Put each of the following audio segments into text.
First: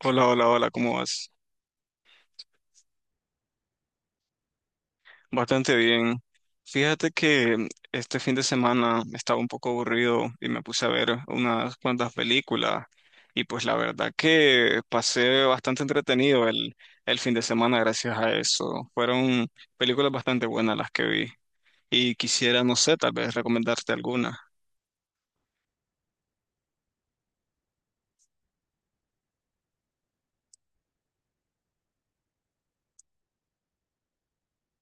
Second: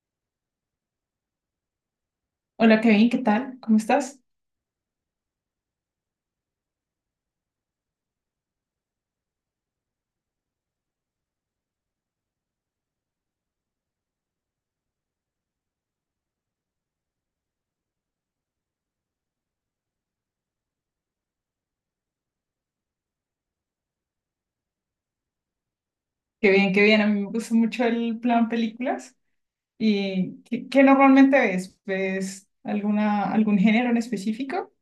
Hola, hola, hola, ¿cómo vas? Hola Kevin, ¿qué tal? ¿Cómo estás? Bastante bien. Fíjate que este fin de semana estaba un poco aburrido y me puse a ver unas cuantas películas y pues la verdad que pasé bastante entretenido el fin de semana gracias a eso. Fueron películas bastante buenas las que vi y quisiera, no sé, tal vez recomendarte alguna. Qué bien, qué bien. A mí me gusta mucho el plan películas. ¿Y qué normalmente ves? ¿Ves algún género en específico?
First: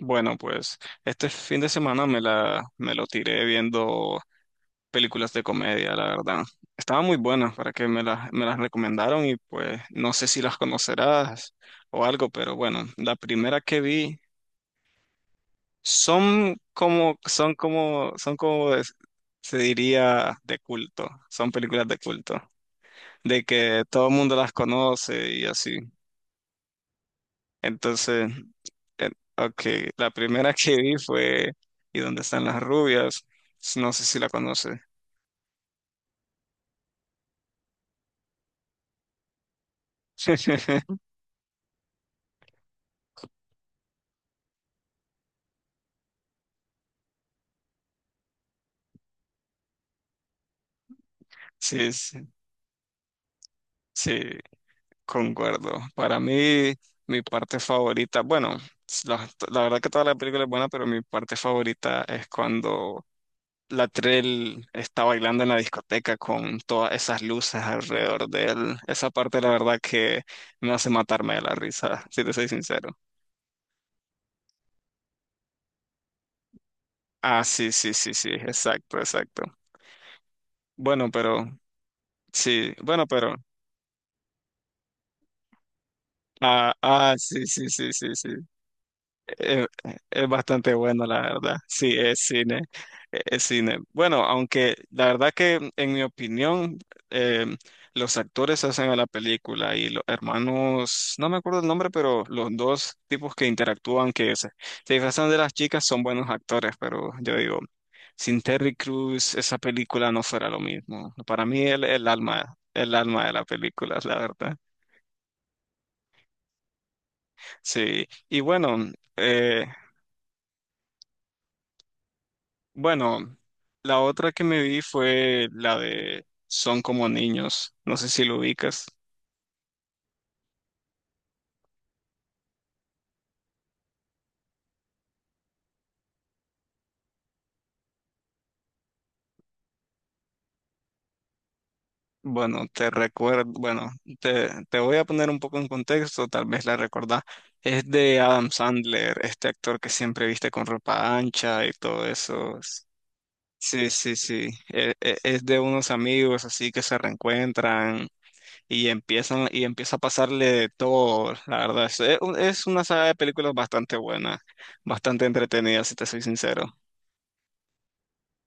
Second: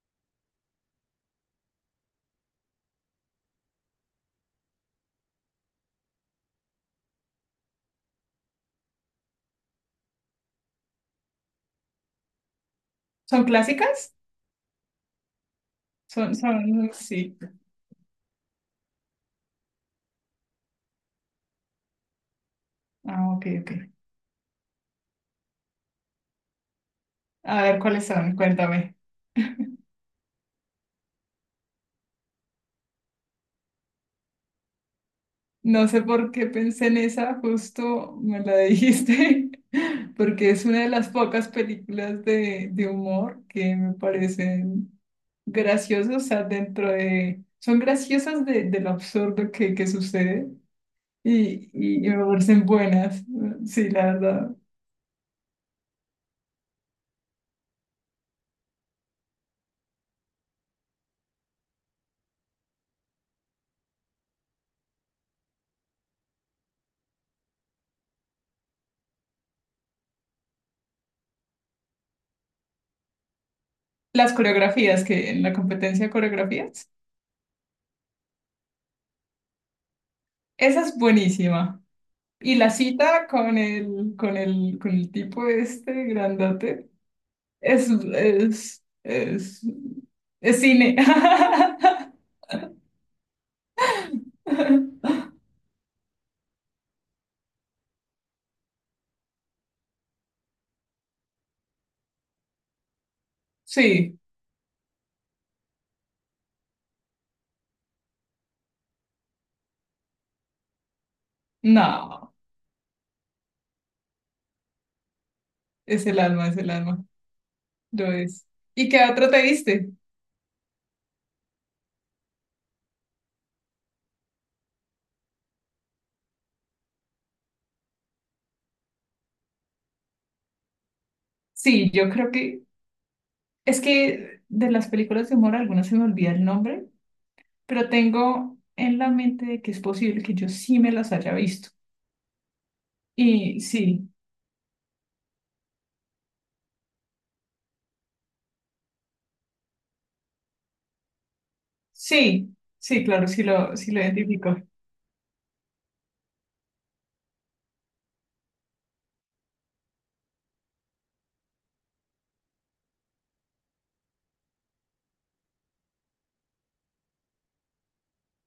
Bueno, pues este fin de semana me lo tiré viendo películas de comedia, la verdad. Estaban muy buenas para que me las recomendaron y pues no sé si las conocerás o algo, pero bueno, la ¿Son primera que clásicas? vi Son, son son, como, sí. son como, son como es- se diría, de culto, son películas de culto, Ah, de ok, ok. que todo el mundo las conoce y así. A ver, ¿cuáles Entonces, son? Cuéntame. eh, ok, la primera que vi fue ¿Y dónde están las rubias? No sé si la conoces. No sé por qué pensé en esa, justo me la dijiste, porque es una de las pocas películas de humor que me parecen graciosos, o sea, dentro de Son graciosas de lo absurdo que sucede Sí, y me sí, parecen buenas, sí, la sí. verdad. Concuerdo. Para mí, mi parte favorita, bueno, la verdad que toda la película es buena, pero mi parte favorita es cuando Latrell está bailando en la discoteca con todas esas luces alrededor de él. Esa parte, la verdad, que me hace matarme de la risa, si te soy sincero. Las coreografías que en la competencia de coreografías, Ah, sí, sí, sí, sí, exacto, exacto. esa es Bueno, pero, buenísima. Y la sí, bueno, cita pero, con el tipo este ah, grandote ah, sí, sí, es, sí, sí, sí. es, es, Eh, Es es bastante cine. bueno, la verdad. Sí, es cine. Es cine. Bueno, aunque la verdad que en mi opinión, eh, los actores hacen a la película y los hermanos, no me acuerdo el nombre, pero los dos tipos que interactúan, Sí, que se disfrazan de las chicas, son buenos actores, pero yo digo, sin Terry Crews, esa película no fuera lo mismo. Para mí, el no, alma, el alma de la película, la verdad. Es el alma, Sí. lo Y es. bueno. ¿Y qué otro te eh, viste? Bueno, la otra que me vi fue la de Son como niños. No sé si lo ubicas. Sí, yo creo que es que de las películas de humor algunas se me olvida el nombre, pero tengo en la mente de que es posible que yo sí me las haya visto. Bueno, te recuerdo, Y bueno, sí, te voy a poner un poco en contexto, tal vez la recordás. Es de Adam Sandler, este actor que siempre viste con ropa ancha y todo sí, eso. sí, claro, Sí, sí lo sí, sí. identifico. Es de unos amigos así que se reencuentran y empieza a pasarle de todo, la verdad. Es una saga de películas bastante buena, bastante entretenida, si te soy sincero.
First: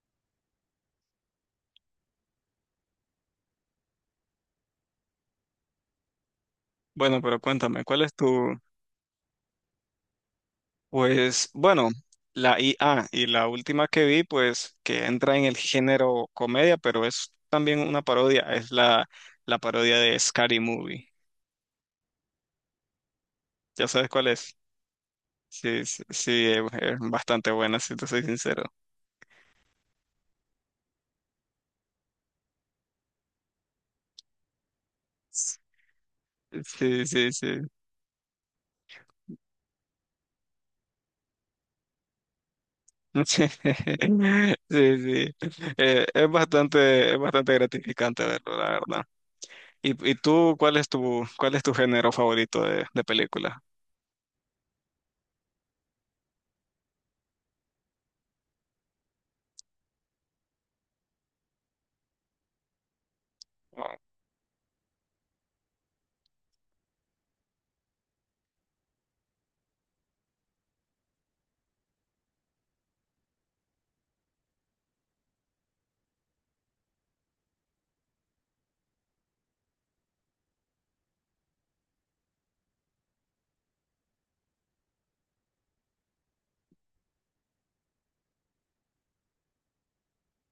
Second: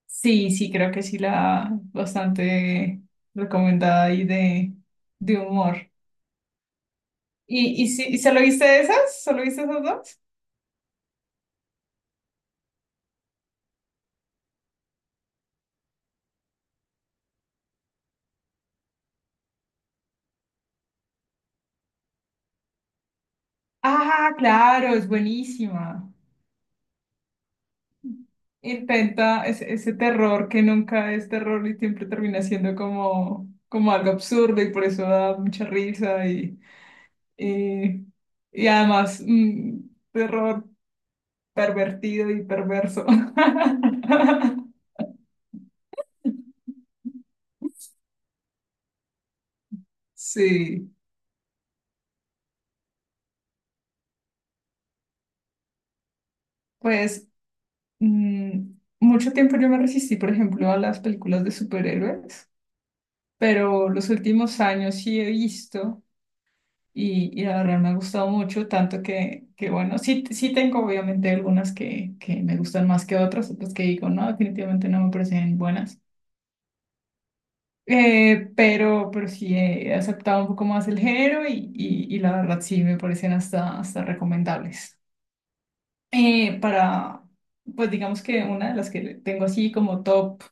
Sí, sí, creo que sí la bastante recomendada ahí de humor. Bueno, pero cuéntame, Y, sí, ¿y solo viste esas? ¿Solo viste esas dos? pues, bueno, la IA y la última que vi, pues, que entra en el género comedia, pero es también una parodia, es la parodia de Scary Movie. ¿Ya sabes cuál Ah, es? claro, es Sí, sí, buenísima. sí, es bastante buena, si te soy sincero. Intenta ese terror que nunca es terror y siempre termina siendo como, como algo absurdo y por eso da mucha risa Sí, sí, sí. y, y además un terror pervertido y perverso. Sí, sí. Es bastante, gratificante verlo, la verdad. ¿Y tú, cuál es Sí, tu, cuál es tu género favorito de película? pues mm, mucho tiempo yo me resistí, por ejemplo, a las películas de superhéroes, pero los últimos años sí he visto. Y la verdad me ha gustado mucho, tanto que bueno, sí, sí tengo obviamente algunas que me gustan más que otras, otras que digo, no, definitivamente no me parecen buenas. Pero sí he aceptado un poco más el género y la verdad sí me parecen hasta recomendables. Eh, para, pues digamos que una de las que tengo así como top,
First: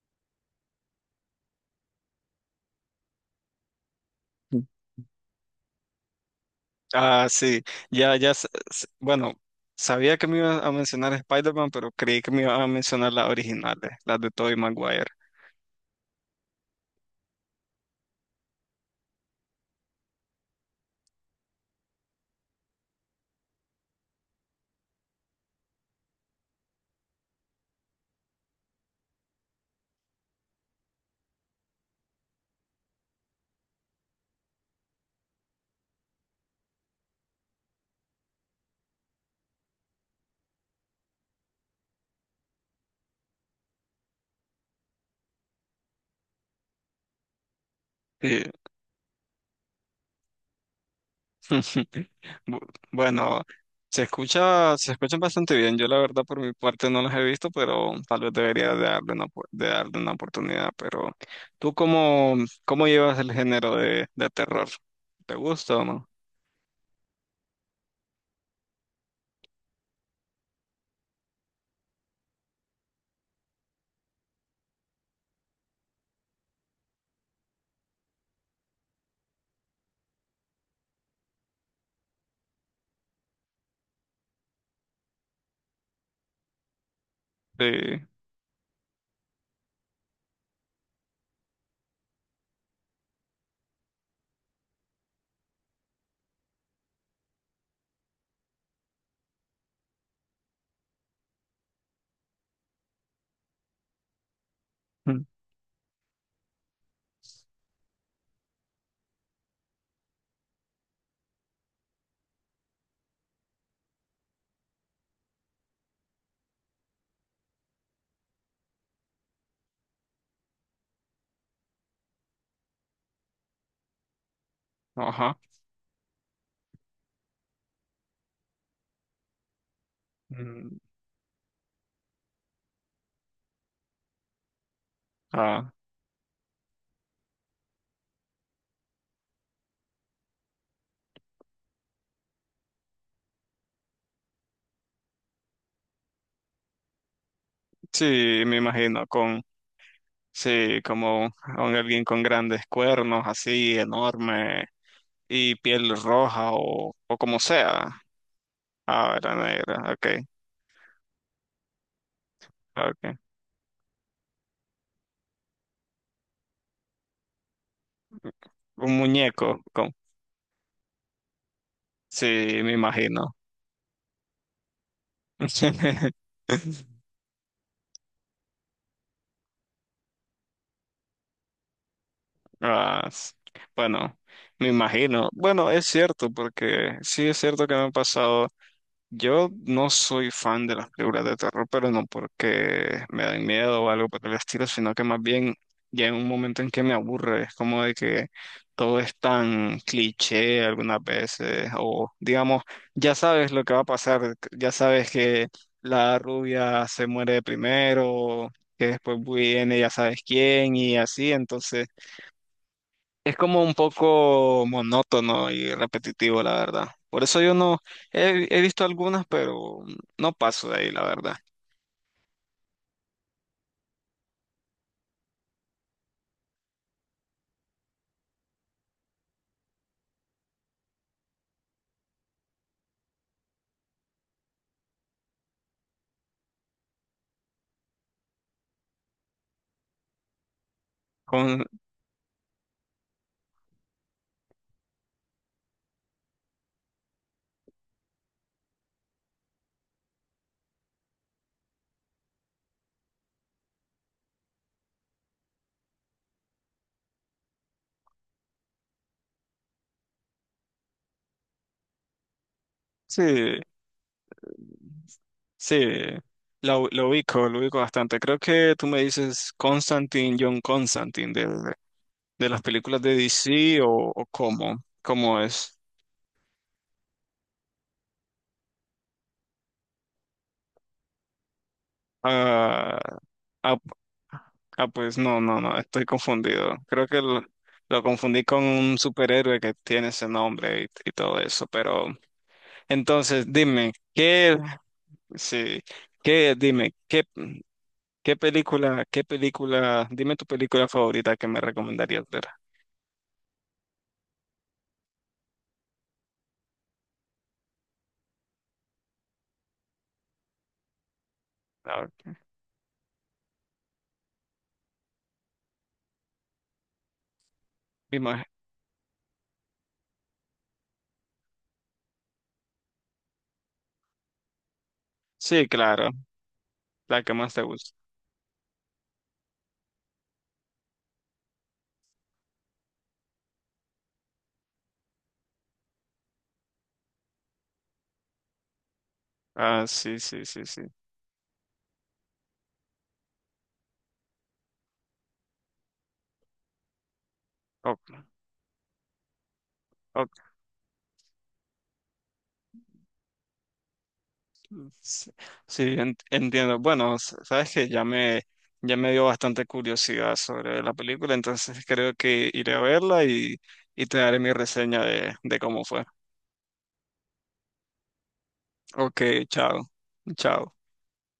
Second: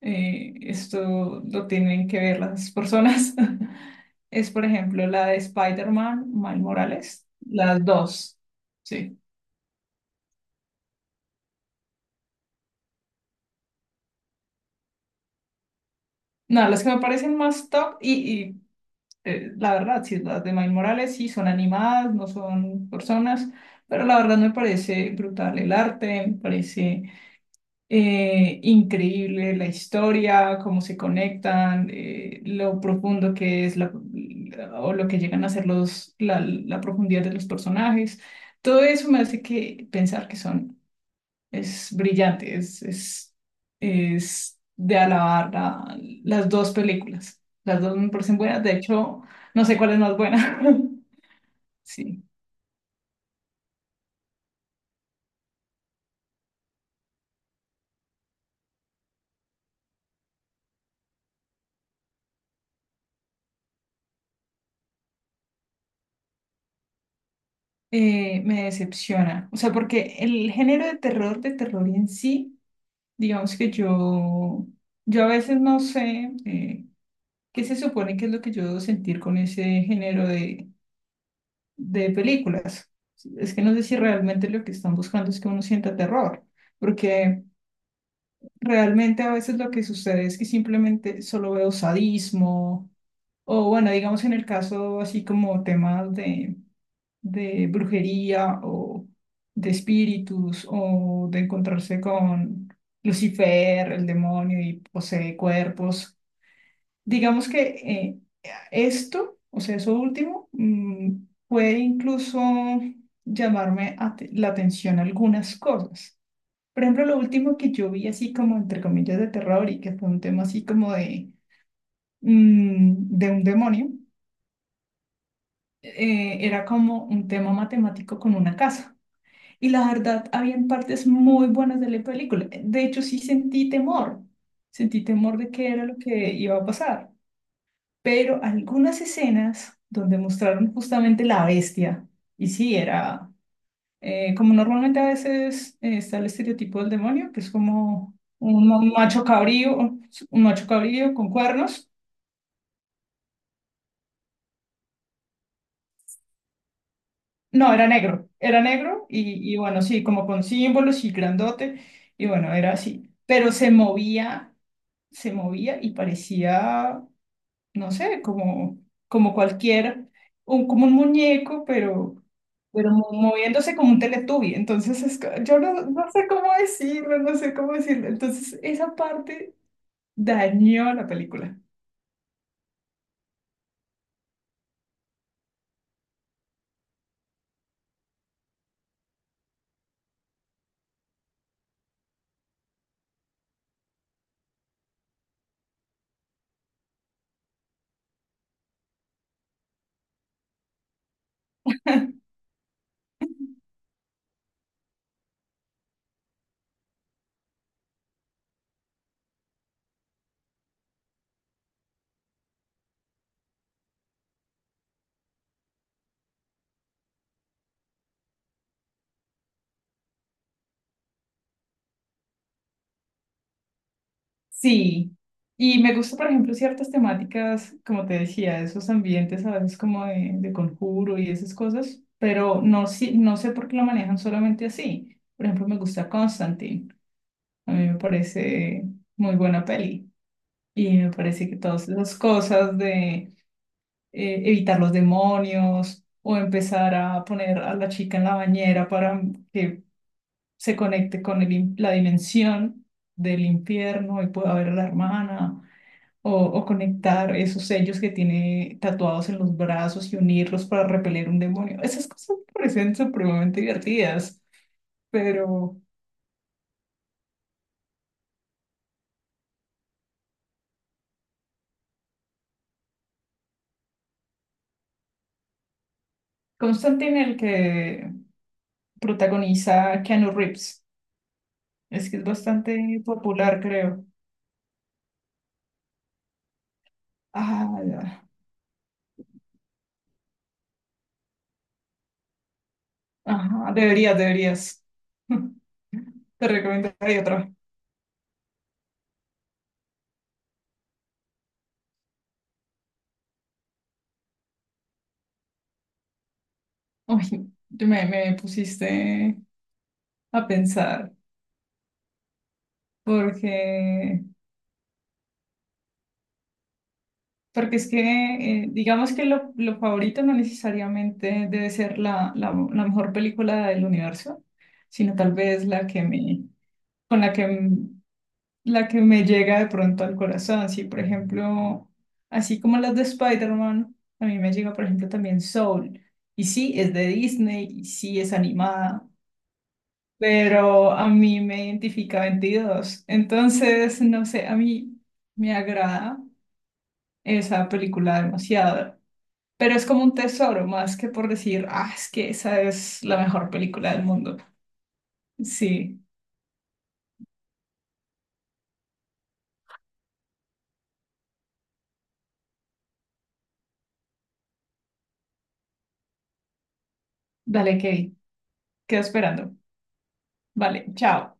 esto lo tienen que ver las personas, es por ejemplo la de Spider-Man, Miles Ah, Morales, sí, las ya, ya, dos, sí. bueno, sabía que me ibas a mencionar Spider-Man, pero creí que me ibas a mencionar las originales, las de Tobey Maguire. No, las que me parecen más top y, la verdad, sí, las de Miles Morales sí son animadas, no son personas, pero la verdad me parece brutal el arte, me parece increíble la historia, cómo se conectan, lo profundo que es o lo que llegan a ser la profundidad de los personajes. Todo eso me hace que pensar que son, es brillante, es de alabar las dos películas. Las dos me parecen buenas, de hecho, no sé cuál es más buena. Sí. Bu- Bueno, se escuchan bastante bien. Yo la verdad por mi parte no los he visto, pero tal vez debería de darle una oportunidad. Pero ¿tú cómo llevas el género de terror? ¿Te gusta o no? Me decepciona. O sea, porque el género de terror en sí, digamos que yo a veces no sé qué se supone que es lo que yo debo sentir con ese género de películas. Es que no sé si realmente lo que están buscando es que uno sienta terror, porque Sí. realmente a veces lo que sucede es que simplemente solo veo sadismo, o bueno, digamos en el caso así como temas de brujería o de espíritus o de encontrarse con Lucifer, el demonio y Mm. posee cuerpos. Digamos que esto, o sea, eso último, puede incluso llamarme la atención algunas cosas. Por ejemplo, lo último que yo vi así como entre comillas de terror y que fue un tema así como mm, de un demonio, Ajá. Era como un tema matemático con una casa. Y la verdad, habían Mm, partes muy buenas de la película. De hecho, sí sentí temor. Sentí temor de qué ah, era lo que iba a pasar. Pero algunas escenas donde mostraron justamente la bestia, y sí, era como normalmente a veces está el estereotipo del demonio, que es como sí, me un imagino macho cabrío, un macho sí, cabrío con como con cuernos. alguien con grandes cuernos, así enorme y piel roja o como No, sea. Era negro Ah, era y bueno, negra. sí, Ok, como con símbolos y grandote, y bueno, era así. ok. Pero se movía y parecía, no sé, como, Un como muñeco. cualquier, como un muñeco, Sí, me pero imagino. moviéndose como un teletubi. Entonces, yo no, no sé cómo decirlo, no sé cómo decirlo. Entonces, esa parte dañó la película. Ah, bueno, me imagino. Bueno, es cierto, porque sí es cierto que me han pasado. Yo no soy fan de las películas de terror, pero no porque me dan miedo o algo por el estilo, sino que más bien ya en un momento en que me aburre, es como de que todo es tan cliché algunas veces, o digamos, ya sabes lo que va a pasar, ya sabes que la rubia se muere primero, que después viene ya sabes quién y así, entonces es como un poco monótono y repetitivo, la verdad. Por eso yo no he visto algunas, pero no paso de ahí, la verdad. Sí. Y me gusta, por ejemplo, ciertas temáticas, como te decía, esos ambientes a veces como de conjuro y esas cosas, pero no, si no sé por qué lo manejan solamente así. Por ejemplo, me gusta Constantine. A mí me parece muy buena peli. Y me parece que Con, todas esas cosas de evitar los demonios o empezar a poner a la chica en la bañera para que se conecte con la dimensión del infierno y pueda ver a la hermana. O, o conectar esos sellos que tiene tatuados en los brazos y unirlos para repeler un demonio. Esas cosas me parecen sí, supremamente divertidas, pero sí, lo ubico, lo ubico bastante. Creo que tú me dices Constantine, John Constantine, de las películas de DC o cómo es. Constantine, el que protagoniza Keanu Reeves, es que es Ah, bastante popular, ah, creo. ah, pues no, no, no, estoy confundido. Creo que lo, Ah, lo ya. confundí con un superhéroe que tiene ese nombre y todo eso. Pero entonces, Ajá, dime, deberías, deberías. sí, Te qué, dime, recomendaría qué, otra. Qué película, ¿dime tu película favorita que me recomendarías ver? Uy, me pusiste a pensar, A ver, porque, porque es dime. que, eh, digamos que lo favorito no necesariamente debe ser la mejor película del universo, sino tal vez Sí, la que claro, me, con la que más te gusta. la que me llega de pronto al corazón. Sí, por ejemplo, así como las de Spider-Man, a mí me llega, por ejemplo, también Soul. Y sí, es de Disney y sí es animada, Ah, sí, sí, sí, sí. pero a mí me identifica 22. Entonces, no sé, a mí me agrada esa película demasiado. Pero es como un O- tesoro, más que por decir, ah, es que esa es la mejor película del mundo. Sí, sí, Sí, entiendo. Bueno, sabes que ya me dio bastante curiosidad sobre la película, entonces creo que iré a verla y te daré mi reseña de cómo fue. dale, Kevin, quedo Ok, esperando. chao. Chao. Vale, chao.